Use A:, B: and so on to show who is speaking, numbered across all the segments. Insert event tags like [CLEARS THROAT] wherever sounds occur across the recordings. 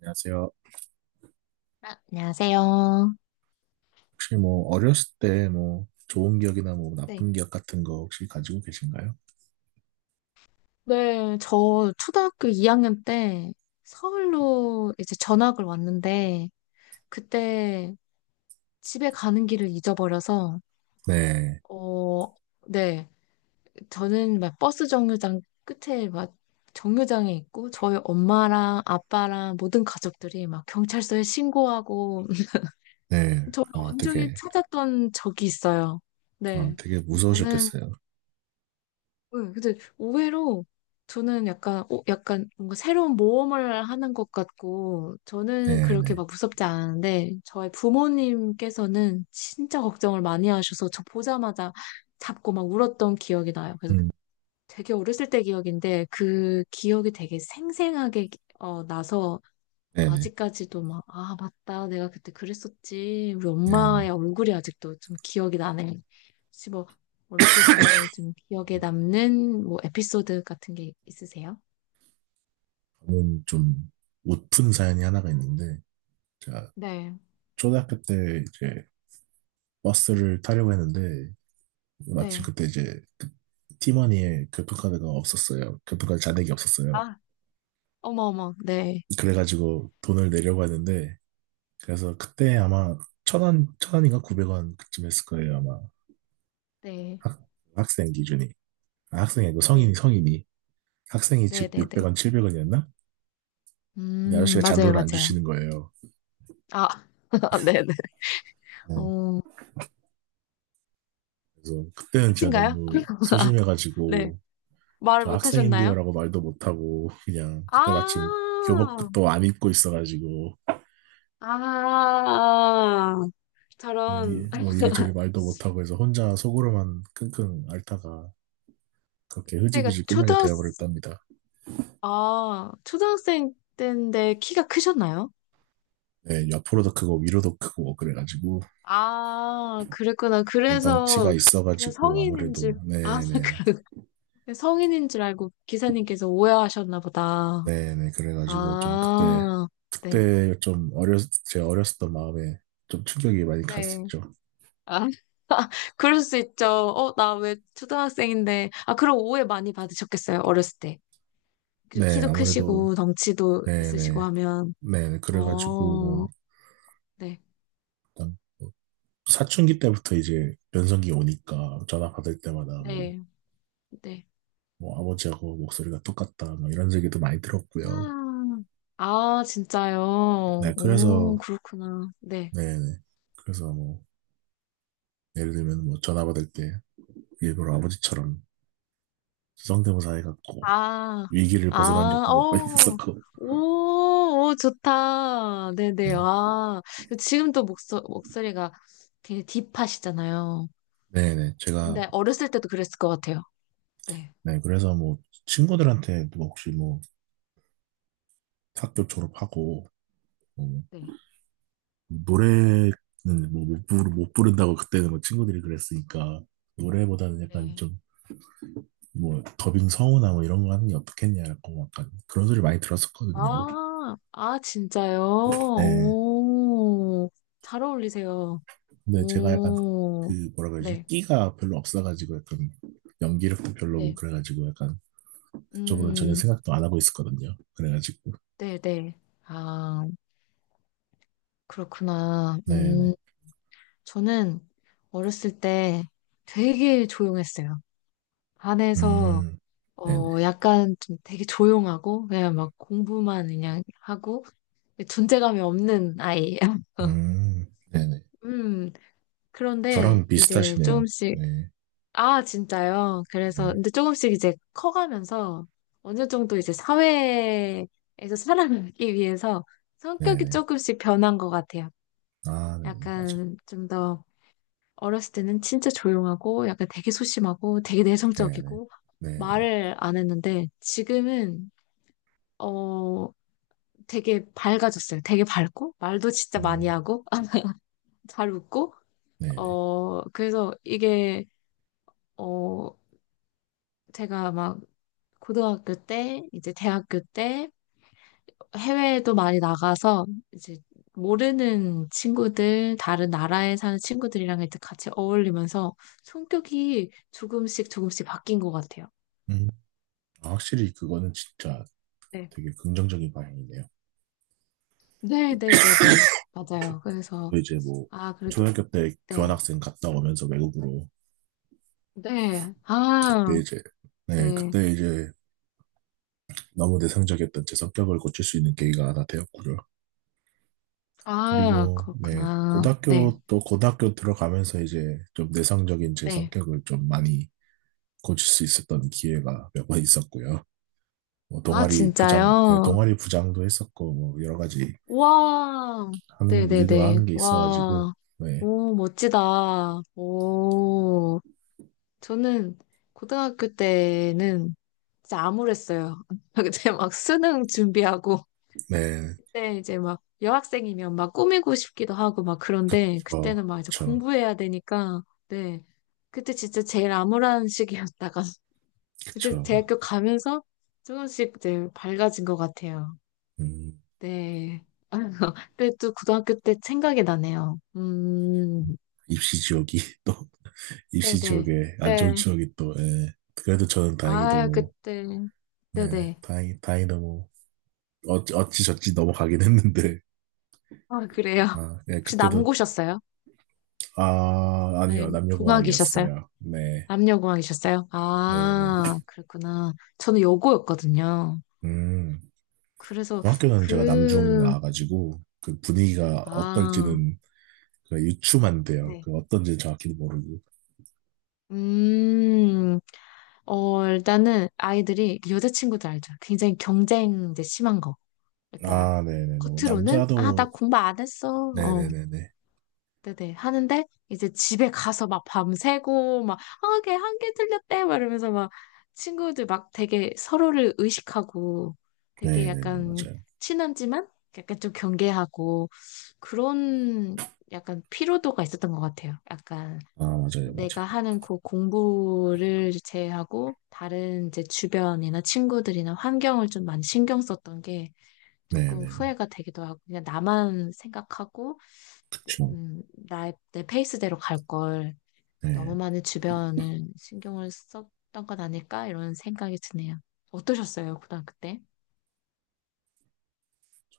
A: 안녕하세요.
B: 아, 안녕하세요.
A: 혹시 뭐 어렸을 때 뭐 좋은 기억이나 뭐
B: 네.
A: 나쁜 기억 같은 거 혹시 가지고 계신가요?
B: 네, 저 초등학교 2학년 때 서울로 이제 전학을 왔는데 그때 집에 가는 길을 잊어버려서
A: 네,
B: 어, 네. 저는 막 버스 정류장 끝에 막 정류장에 있고 저희 엄마랑 아빠랑 모든 가족들이 막 경찰서에 신고하고 [LAUGHS]
A: 네.
B: 저를
A: 와,
B: 온종일
A: 되게,
B: 찾았던 적이 있어요.
A: 아,
B: 네.
A: 되게
B: 저는
A: 무서우셨겠어요.
B: 네, 근데 의외로 저는 약간 뭔가 새로운 모험을 하는 것 같고, 저는
A: 네,
B: 그렇게
A: 네.
B: 막 무섭지 않은데, 저의 부모님께서는 진짜 걱정을 많이 하셔서 저 보자마자 잡고 막 울었던 기억이 나요. 그래서
A: 음,
B: 되게 어렸을 때 기억인데, 그 기억이 되게 생생하게 나서
A: 네, 네,
B: 아직까지도 막, 아, 맞다. 내가 그때 그랬었지. 우리
A: 네,
B: 엄마의
A: 네.
B: 얼굴이 아직도 좀 기억이 나네. 혹시 뭐, 어렸을 때 좀 기억에
A: 음,
B: 남는 뭐 에피소드 같은 게 있으세요?
A: 저는 좀 웃픈 사연이 하나가 있는데, 제가
B: 네,
A: 초등학교 때 이제 버스를 타려고 했는데 마침
B: 네.
A: 그때 이제 그 티머니에 교통카드가 없었어요. 교통카드 잔액이 없었어요.
B: 아, 어머, 어머. 네,
A: 그래가지고 돈을 내려고 하는데, 그래서 그때 아마 1,000원, 1,000원인가 900원 그쯤 했을 거예요, 아마.
B: 네,
A: 학, 학생 기준이. 아, 학생이 아니고
B: 네,
A: 성인이. 학생이
B: 네,
A: 즉
B: 네, 네.
A: 600원, 700원이었나? 근데 아저씨가
B: 맞아요,
A: 잔돈을 안
B: 맞아요.
A: 주시는 거예요.
B: 아, [LAUGHS] 네, 네.
A: 네.
B: 어,
A: 그래서 그때는 제가
B: 끝인가요?
A: 너무
B: 네.
A: 소심해가지고,
B: 말을
A: 저
B: 못 하셨나요?
A: 학생인데요라고 말도 못하고, 그냥 그때 마침
B: 아,
A: 교복도 안 입고 있어가지고,
B: 아,
A: 예,
B: 저런.
A: 뭐 이리저리
B: [LAUGHS]
A: 말도 못하고 해서 혼자 속으로만 끙끙 앓다가 그렇게
B: 그때가
A: 흐지부지 끝나게
B: 초등학,
A: 되어버렸답니다.
B: 아, 초등학생 때인데 키가 크셨나요?
A: 네, 옆으로도 크고 위로도 크고 뭐 그래가지고.
B: 아, 그랬구나.
A: 덩치가
B: 그래서 그냥
A: 있어가지고
B: 성인인
A: 아무래도.
B: 줄, 아,
A: 네네,
B: [LAUGHS] 그래. 성인인 줄 알고 기사님께서 오해하셨나 보다.
A: 네네. 그래가지고 좀 그때,
B: 아, 네.
A: 그때 좀 어렸 제 어렸었던 마음에 좀 충격이 많이
B: 네.
A: 갔었죠.
B: 아, [LAUGHS] 그럴 수 있죠. 어, 나 왜 초등학생인데. 아, 그럼 오해 많이 받으셨겠어요, 어렸을 때. 그리고
A: 네,
B: 키도
A: 아무래도.
B: 크시고, 덩치도 있으시고
A: 네네.
B: 하면.
A: 네, 그래가지고
B: 어,
A: 뭐
B: 네.
A: 일단 뭐 사춘기 때부터 이제 변성기 오니까 전화 받을 때마다 뭐,
B: 네. 네.
A: 뭐 아버지하고 목소리가 똑같다 뭐 이런 얘기도 많이 들었고요.
B: 음. 아, 진짜요?
A: 네,
B: 오,
A: 그래서.
B: 그렇구나. 네.
A: 네네. 그래서 뭐 예를 들면 뭐 전화 받을 때 일부러 아버지처럼 성대모사 해갖고
B: 아,
A: 위기를
B: 아,
A: 벗어난 적도 몇 번 [LAUGHS]
B: 어.
A: 있었고.
B: 오, 오, 좋다. 네네.
A: 네.
B: 아, 그 지금 또 목소리가 되게 딥하시잖아요.
A: 네네. 제가,
B: 근데 어렸을 때도 그랬을 것 같아요. 네,
A: 네. 그래서 뭐, 친구들한테 뭐 혹시 뭐, 학교 졸업하고, 뭐
B: 네,
A: 노래는 뭐, 못 부른다고 그때는 뭐 친구들이 그랬으니까, 노래보다는 약간
B: 네.
A: 좀, 뭐, 더빙 성우나 뭐 이런 거 하는 게 어떻겠냐고 약간 그런 소리 많이 들었었거든요.
B: 아, 아, 진짜요?
A: 네.
B: 오, 잘 어울리세요.
A: 근데 제가 약간
B: 오,
A: 그 뭐라 그러지?
B: 네,
A: 끼가 별로 없어가지고, 약간 연기력도 별로고
B: 네.
A: 그래가지고 약간 그쪽으로는 전혀
B: 음,
A: 생각도 안 하고 있었거든요. 그래가지고.
B: 네, 네. 아. 그렇구나.
A: 네네.
B: 저는 어렸을 때 되게 조용했어요. 반에서,
A: 음, 네네.
B: 약간 좀 되게 조용하고, 그냥 막 공부만 그냥 하고, 존재감이 없는 아이. [LAUGHS]
A: 네네.
B: 음, 그런데
A: 저랑
B: 이제
A: 비슷하시네요.
B: 조금씩,
A: 네,
B: 아, 진짜요? 그래서,
A: 네네.
B: 근데 조금씩 이제 커가면서 어느 정도 이제 사회에서 살아가기 위해서
A: 네,
B: 성격이
A: 네네.
B: 조금씩 변한 것 같아요.
A: 아, 네네. 맞아요.
B: 약간 좀 더, 어렸을 때는 진짜 조용하고 약간 되게 소심하고 되게
A: 네네.
B: 내성적이고
A: 네네.
B: 말을 안 했는데 지금은 어 되게 밝아졌어요. 되게 밝고 말도 진짜 많이
A: 음,
B: 하고 [LAUGHS] 잘 웃고
A: 네네.
B: 그래서 이게 어 제가 막 고등학교 때 이제 대학교 때 해외에도 많이 나가서 이제 모르는 친구들 다른 나라에 사는 친구들이랑 이제 같이 어울리면서 성격이 조금씩 조금씩 바뀐 것 같아요.
A: 음, 아, 확실히 그거는 진짜
B: 네.
A: 되게 긍정적인 방향이네요.
B: 네, 네, 네, 네. 맞아요. 그래서,
A: 저도 이제 뭐,
B: 아, 그래도,
A: 초등학교 때
B: 네.
A: 교환학생 갔다 오면서 외국으로,
B: 네. 아,
A: 그때 이제, 네,
B: 네.
A: 그때 이제 너무 내성적이었던 제 성격을 고칠 수 있는 계기가 하나 되었고요.
B: 아,
A: 그리고, 네,
B: 그렇구나. 네,
A: 고등학교 들어가면서 이제 좀 내성적인 제
B: 네.
A: 성격을 좀 많이 고칠 수 있었던 기회가 몇 번 있었고요. 뭐
B: 아,
A: 동아리 부장, 예,
B: 진짜요?
A: 동아리 부장도 했었고, 뭐 여러 가지
B: 와. 네, 네, 네.
A: 하는 게 있어가지고,
B: 와.
A: 네,
B: 오, 멋지다. 오. 저는 고등학교 때는 진짜 암울했어요. [LAUGHS] 그때 막 수능 준비하고
A: 네,
B: 그때 이제 막 여학생이면 막 꾸미고 싶기도 하고 막 그런데
A: 저,
B: 그때는 막 이제
A: 저,
B: 공부해야 되니까 네. 그때 진짜 제일 암울한 시기였다가 [LAUGHS] 이제
A: 그쵸, 막,
B: 대학교 가면서 조금씩 이제 밝아진 것 같아요.
A: 음,
B: 네. [LAUGHS] 근데 또 고등학교 때 생각이 나네요. 음.
A: 입시 지옥이 [LAUGHS] 또, 입시
B: 네네.
A: 지옥에 안 좋은
B: 네.
A: 지옥이 또, 예. 그래도 저는 다행히
B: 아,
A: 너무,
B: 그때.
A: 네,
B: 네네.
A: 다행히 너무, 어찌저찌 넘어가긴 했는데,
B: 아, 그래요. [LAUGHS]
A: 아, 예,
B: 혹시
A: 그때도,
B: 남고셨어요?
A: 아,
B: 아니,
A: 아니요,
B: 공학이셨어요?
A: 남녀공학이었어요. 네,
B: 남녀공학이셨어요?
A: 네, 네.
B: 아, 그랬구나. 저는 여고였거든요.
A: 음.
B: 그래서
A: 중학교는 제가 남중
B: 그,
A: 나와가지고 그 분위기가
B: 아,
A: 어떨지는 그 유추만돼요.
B: 네.
A: 그 어떤지 정확히도 모르고.
B: 음, 어, 일단은 아이들이 여자친구들 알죠? 굉장히 경쟁 이제 심한 거. 그러니까
A: 아, 네네. 너무
B: 겉으로는, 아, 나
A: 남자도.
B: 공부 안 했어. 어,
A: 네네네네.
B: 네네. 하는데 이제 집에 가서 막 밤새고 막 아, 걔 한 개 틀렸대 막 이러면서 막 친구들 막 되게 서로를 의식하고 되게
A: 네네네,
B: 약간
A: 맞아요.
B: 친하지만 약간 좀 경계하고 그런 약간 피로도가 있었던 것 같아요. 약간
A: 아, 맞아요,
B: 내가
A: 맞아요.
B: 하는 그 공부를 제외하고 다른 이제 주변이나 친구들이나 환경을 좀 많이 신경 썼던 게 조금
A: 네네네.
B: 후회가 되기도 하고 그냥 나만 생각하고 내-
A: 그쵸.
B: 음, 내 페이스대로 갈 걸 너무
A: 네.
B: 많은 주변을 신경을 썼던 건 아닐까? 이런 생각이 드네요. 어떠셨어요, 고등학교 때?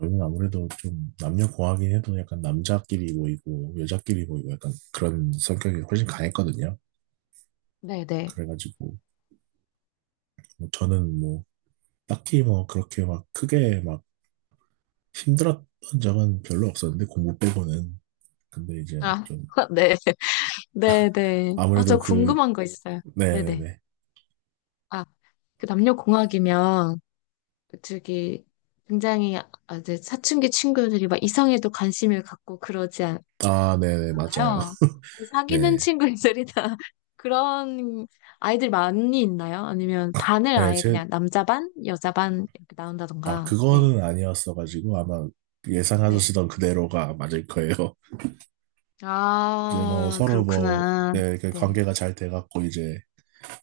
A: 저희는 아무래도 좀 남녀 공학이 해도 약간 남자끼리 모이고 여자끼리 모이고 약간 그런 성격이 훨씬 강했거든요.
B: 네네.
A: 그래가지고 뭐 저는 뭐 딱히 뭐 그렇게 막 크게 막 힘들었던 적은 별로 없었는데, 공부 빼고는. 근데 이제
B: 아,
A: 좀
B: [LAUGHS] 네. 네네. 아, 저
A: 아무래도 그.
B: 궁금한 거 있어요. 네네.
A: 네네네.
B: 아, 그 남녀공학이면, 저기, 굉장히, 아, 이제 사춘기 친구들이 막 이성에도 관심을 갖고 그러지
A: 아, 네네,
B: 있
A: 맞아요.
B: 아요
A: [LAUGHS]
B: 사귀는 친구들이나 [LAUGHS] 그런 아이들 많이 있나요? 아니면 반을 아예
A: 네네제아,
B: 그냥 남자 반, 여자 반 이렇게 나온다던가. 네.
A: 그거는 아니었어가지고 아마
B: 네.
A: 예상하시던 그대로가 맞을 거예요. [LAUGHS] 이제 뭐
B: 아,
A: 서로 뭐,
B: 그렇구나.
A: 네, 그
B: 네.
A: 관계가 잘 돼갖고 이제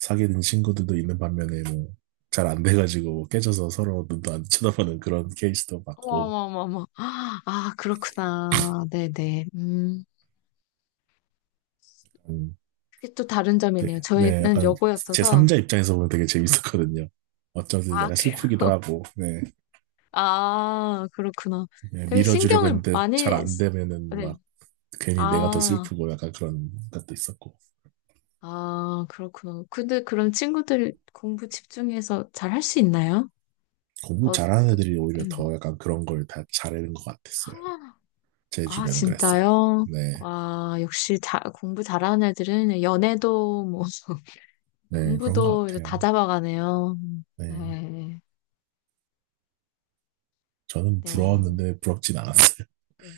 A: 사귀는 친구들도 있는 반면에 뭐 잘 안 돼가지고 뭐 깨져서 서로 눈도 안 [LAUGHS] 쳐다보는 그런 케이스도 봤고.
B: 어머머머머. 아, 그렇구나. 네네. 음.
A: 음,
B: 그게 또 다른 점이네요.
A: 네, 네,
B: 저희는
A: 약간
B: 여고였어서.
A: 제3자 입장에서 보면 되게 재밌었거든요. 어쩌든
B: 아,
A: 약간
B: 그래요?
A: 슬프기도 하고. 네,
B: 아, 그렇구나.
A: 네,
B: 되게
A: 밀어주려고
B: 신경을
A: 했는데 잘
B: 많이,
A: 안
B: 쓰-
A: 되면은 막
B: 네.
A: 괜히 내가 더
B: 아.
A: 슬프고 약간 그런 것도 있었고.
B: 아, 그렇구나. 근데 그럼 친구들 공부 집중해서 잘 할 수 있나요?
A: 공부 잘하는
B: 어떻게,
A: 애들이 오히려 더 약간 그런 걸 다 잘하는 것 같았어요.
B: 아,
A: 제
B: 아,
A: 주변은 그랬어요.
B: 진짜요?
A: 네,
B: 와, 역시 자, 공부 잘하는 애들은 연애도 뭐, [LAUGHS]
A: 네, 그런 것
B: 공부도 이제 다
A: 같아요.
B: 잡아가네요.
A: 네,
B: 네,
A: 저는
B: 네.
A: 부러웠는데 부럽진 않았어요. [LAUGHS]
B: 네.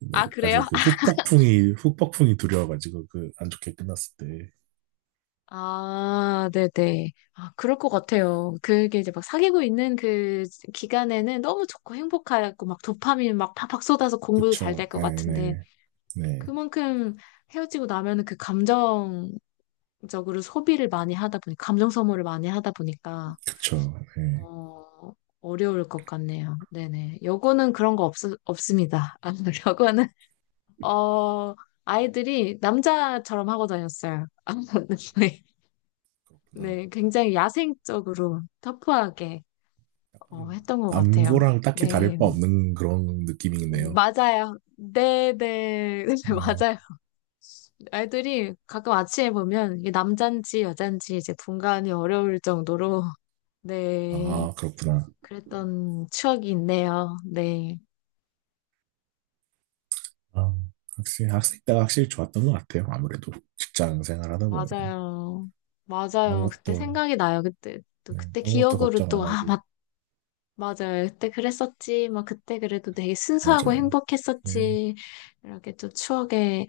A: 네,
B: 아, 그래요?
A: 나중에 그
B: [LAUGHS]
A: 후폭풍이 두려워가지고, 그 안 좋게 끝났을 때.
B: 아, 네네. 아, 그럴 것 같아요. 그게 이제 막 사귀고 있는 그 기간에는 너무 좋고 행복하고 막 도파민 막 팍팍 쏟아서 공부도 잘
A: 그쵸,
B: 될 것
A: 네,
B: 같은데.
A: 네, 네,
B: 그만큼 헤어지고 나면은 그 감정적으로 소비를 많이 하다 보니, 감정 소모를 많이 하다 보니까,
A: 그쵸, 네,
B: 어, 어려울 것 같네요. 네네. 여고는 그런 거 없, 없습니다. 아, [LAUGHS] 여고는, 어, 아이들이 남자처럼 하고 다녔어요. 아, [LAUGHS] 네,
A: 그렇구나.
B: 네, 굉장히 야생적으로 터프하게
A: 약간
B: 했던 것 같아요.
A: 남고랑 딱히 다를
B: 네,
A: 바 없는 그런 느낌이네요.
B: 맞아요. 네네, [LAUGHS]
A: 어,
B: 맞아요. 애들이 가끔 아침에 보면 이게 남잔지 여잔지 이제 분간이 어려울 정도로 [LAUGHS] 네
A: 아, 그렇구나.
B: 그랬던 추억이 있네요. 네
A: 아, 확실히 학생 때가 확실히 좋았던 것 같아요. 아무래도 직장 생활하다 보면
B: 맞아요 맞아요 그때
A: 아무것도,
B: 생각이 나요 그때 또
A: 네,
B: 그때
A: 아무것도
B: 기억으로
A: 걱정
B: 또
A: 안
B: 아
A: 하고.
B: 맞 맞아요 그때 그랬었지 막 그때 그래도 되게 순수하고
A: 맞아요. 네,
B: 행복했었지 이렇게 또 추억에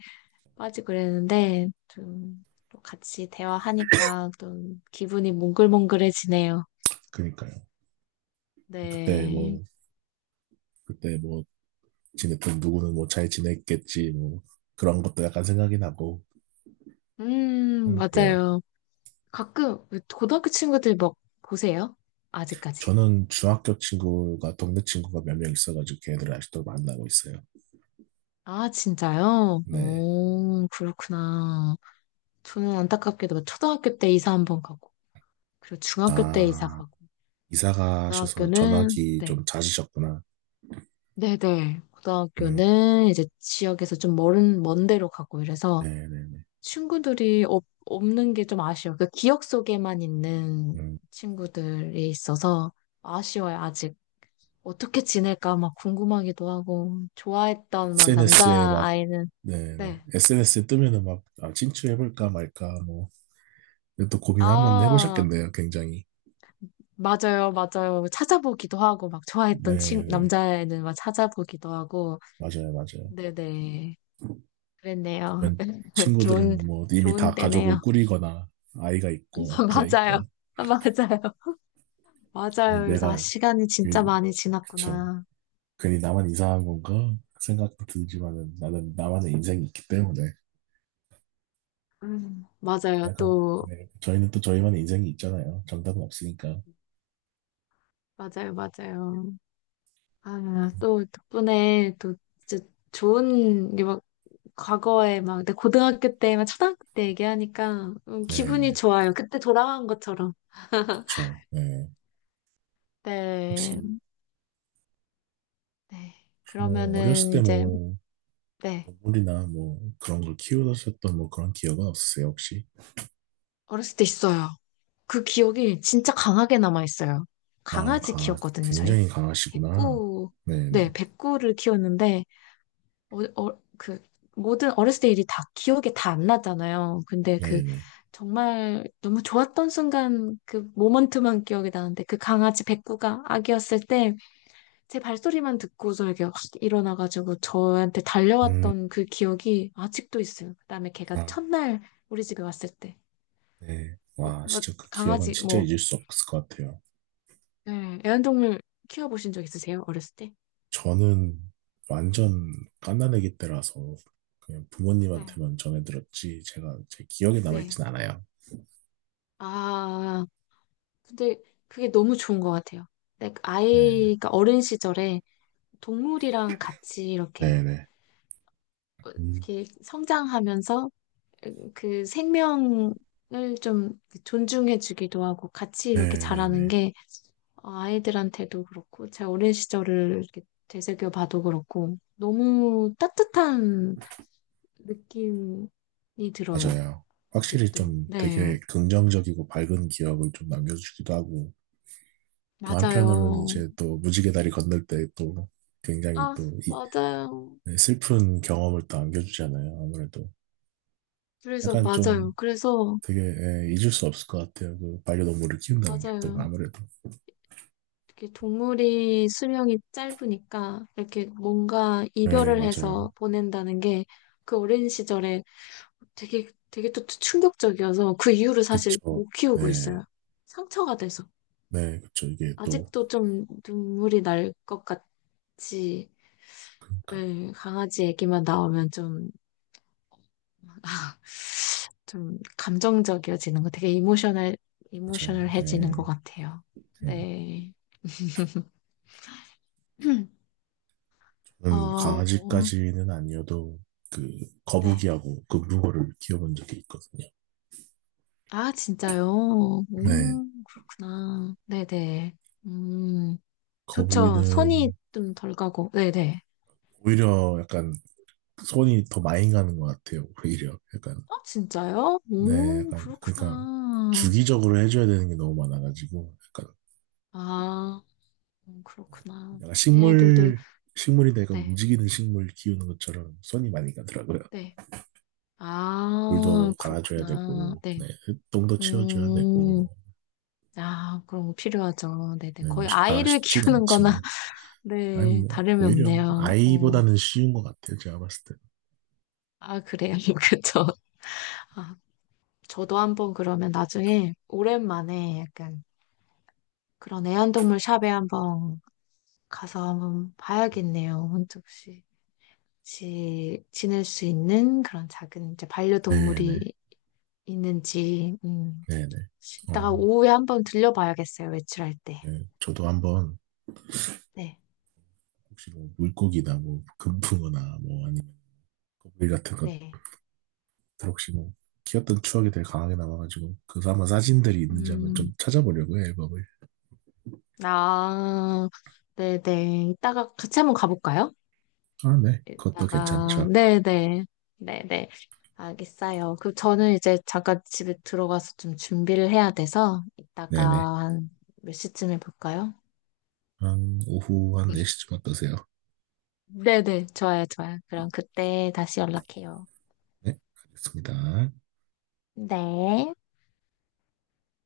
B: 빠지고 그랬는데 좀 또 같이 대화하니까 좀 기분이 몽글몽글해지네요.
A: 그니까요. 그때
B: 네.
A: 뭐 그때 뭐 지냈던 누구는 뭐 잘 지냈겠지 뭐 그런 것도 약간 생각이 나고. 그래요.
B: 맞아요. 가끔 고등학교 친구들 막 보세요? 아직까지.
A: 저는 중학교 친구가 동네 친구가 몇 명 있어가지고 걔들을 아직도 만나고 있어요.
B: 아, 진짜요?
A: 네.
B: 오, 그렇구나. 저는 안타깝게도 막 초등학교 때 이사 한번 가고, 그리고 중학교 때 이사
A: 아,
B: 가고,
A: 이사 가셔서
B: 고등학교는,
A: 전화기
B: 네.
A: 좀 잦으셨구나.
B: 네네.
A: 음,
B: 고등학교는 이제 지역에서 좀 먼 데로 가고 이래서
A: 네네네.
B: 없는 게 좀 아쉬워요. 그 기억 속에만 있는
A: 음.
B: 친구들이 있어서 아쉬워요, 어떻게 지낼까 막 궁금하기도 하고 좋아했던 막
A: SNS에 막,
B: 남자아이는
A: 네네.
B: 네.
A: SNS에 뜨면은 막, 아, 출해볼까 말까, 뭐. 근데 또 고민 한번
B: 아,
A: 해보셨겠네요, 굉장히.
B: 맞아요. 맞아요. 찾아보기도 하고 막 좋아했던 친
A: 네네.
B: 남자애는 막 찾아보기도 하고
A: 맞아요, 맞아요.
B: 네네. 그랬네요.
A: 주변
B: [LAUGHS] 좋은
A: 친구들은 뭐, 이미 다
B: 좋은
A: 가족을
B: 때네요.
A: 꾸리거나, 아이가
B: [LAUGHS]
A: 있고, 막 그러니까.
B: 맞아요. [LAUGHS] 맞아요.
A: 괜히
B: 맞아요. 그래서 아,
A: 내가,
B: 시간이 진짜
A: 괜히,
B: 많이
A: 그쵸.
B: 지났구나.
A: 괜히 나만 이상한 건가? 생각도 들지만은, 나는 나만의 인생이 있기 때문에.
B: 맞아요.
A: 약간,
B: 또
A: 네. 저희는 또 저희만의 인생이 있잖아요. 정답은 없으니까.
B: 맞아요. 맞아요. 아, 또 덕분에 또 진짜 좋은 과거에 막 내 고등학교 때, 막 초등학교 때 얘기하니까 기분이
A: 네네.
B: 좋아요. 그때 돌아간 것처럼.
A: 그쵸. 네.
B: 네.
A: 혹시,
B: 네.
A: 뭐, 어렸을
B: 그러면은
A: 때
B: 이제,
A: 뭐,
B: 네.
A: 동물이나 뭐 그런 걸 키우셨던 뭐 그런 기억은 없으세요, 혹시?
B: 어렸을 때 있어요. 그 기억이 진짜 강하게 남아있어요.
A: 아,
B: 강아지
A: 강아,
B: 키웠거든요, 저희.
A: 굉장히 강하시구나.
B: 백구, 네,
A: 네네,
B: 백구를 키웠는데, 어, 어, 그, 모든 어렸을 때 일이 다 기억에 다 안 나잖아요. 근데 그,
A: 네네.
B: 정말 너무 좋았던 순간 그 모먼트만 기억이 나는데, 그 강아지 백구가 아기였을 때, 제 발소리만 듣고서 이렇게 확 일어나가지고 저한테
A: 음,
B: 달려왔던 그 기억이 아직도 있어요. 그다음에 걔가
A: 아,
B: 첫날 우리 집에 왔을 때.
A: 네.
B: 어,
A: 와,
B: 어,
A: 진짜 그 기억은
B: 강아지,
A: 진짜
B: 뭐,
A: 잊을 수 없을 것 같아요.
B: 네, 애완동물 키워보신 적 있으세요? 어렸을 때?
A: 저는 완전 갓난아기 때라서 그냥
B: 네.
A: 부모님한테만 전해들었지, 제가 제 기억에
B: 네.
A: 남아있진 않아요.
B: 아, 근데 그게 너무 좋은 것 같아요. 네,
A: 네네,
B: 아이가 어린 시절에 동물이랑 같이 이렇게,
A: 네네. 음,
B: 이렇게 성장하면서 그 생명을 좀 존중해주기도 하고 같이 이렇게 자라는
A: 네네네.
B: 게 아이들한테도 그렇고, 제 어린 시절을 이렇게 되새겨 봐도 그렇고, 너무 따뜻한 느낌이 들어요.
A: 맞아요. 확실히
B: 아직도.
A: 좀
B: 네.
A: 되게 긍정적이고 밝은 기억을 좀 남겨주기도 하고, 또 한편으로는
B: 맞아요.
A: 이제 또 무지개 다리 건널 때 또 굉장히
B: 아,
A: 또 이-
B: 맞아요.
A: 네, 슬픈 경험을 또 안겨주잖아요. 아무래도.
B: 그래서,
A: 약간 좀
B: 맞아요. 그래서,
A: 되게, 예, 잊을 수 없을 것 같아요. 그 반려동물을 키운다는 게 또
B: 맞아요.
A: 아무래도.
B: 이렇게 동물이 수명이 짧으니까, 이렇게 뭔가
A: 네,
B: 이별을
A: 맞아요.
B: 해서 보낸다는 게, 그 어린 시절에 되게 또 충격적이어서, 그 이후로 사실
A: 그쵸.
B: 못 키우고
A: 네,
B: 있어요. 상처가 돼서.
A: 네, 그쵸. 이게 또
B: 아직도 좀 눈물이 날 것 같지.
A: 그러니까.
B: 예, 강아지 얘기만 나오면 좀, [LAUGHS] 좀 감정적이어지는 거 되게 이모셔널,
A: 맞아요.
B: 이모셔널해지는 것
A: 예,
B: 같아요.
A: 예.
B: 네. [CLEARS THROAT]
A: 저는
B: 어,
A: 강아지까지는 아니어도 그
B: 네.
A: 거북이하고 그붕어를 키워본 적이 있거든요.
B: 아, 진짜요?
A: 네,
B: 그렇구나. 네네. 음, 좋죠. 손이
A: 거북이는
B: 좀 덜 가고. 네네.
A: 오히려 약간 손이 더 많이 가는 것 같아요, 오히려. 약간,
B: 어, 진짜요?
A: 네, 약간, 그러니까,
B: 그렇구나.
A: 주기적으로 해줘야 되는 게 너무 많아가지고, 약간,
B: 아, 그렇구나.
A: 약간
B: 애들도,
A: 식물, 식물이 내가
B: 네.
A: 움직이는 식물 키우는 것처럼 손이 많이 가더라고요.
B: 네. 아,
A: 물도 갈아줘야
B: 그렇구나.
A: 되고,
B: 네.
A: 네, 똥도 치워줘야 되고,
B: 음,
A: 뭐,
B: 아, 그런 거 필요하죠. 네네.
A: 네, 뭐,
B: 거의
A: 시- 다
B: 아이를
A: 쉽진
B: 키우는 거나,
A: 않지만,
B: [LAUGHS]
A: 아니,
B: 네,
A: 뭐,
B: 다름이
A: 오히려
B: 없네요.
A: 아이보다는 쉬운 것 같아요, 제가 봤을 때.
B: 아, 그래요. [LAUGHS] 그쵸. 아, 저도 한번 그러면 나중에 오랜만에 약간 그런 애완동물 샵에 한번 가서 한번 봐야겠네요. 혼자 혹 지낼 수 있는 그런 작은 이제
A: 네네,
B: 반려동물이 있는지,
A: 네네.
B: 이따가
A: 어,
B: 오후에 한번 들려봐야겠어요. 외출할 때.
A: 네. 저도 한번
B: 네,
A: 혹시 뭐 물고기나 뭐 금붕어나 뭐, 아니 거북이 같은 것들
B: 네.
A: 혹시 뭐 귀엽던 추억이 되게 강하게 남아가지고, 그래서 아마 사진들이 있는지 한번 좀
B: 음,
A: 찾아보려고요, 앨범을.
B: 아, 네네. 이따가 같이 한번 가볼까요?
A: 아, 네, 그것도
B: 이따가,
A: 괜찮죠.
B: 네네. 네네. 알겠어요. 그 저는 이제 잠깐 집에 들어가서 좀 준비를 해야 돼서 이따가
A: 네네.
B: 한 몇 시쯤에 볼까요?
A: 한 오후 한
B: [LAUGHS]
A: 4시쯤 어떠세요?
B: 네네. 좋아요, 좋아요. 그럼 그때 다시 연락해요.
A: 네, 알겠습니다.
B: 네.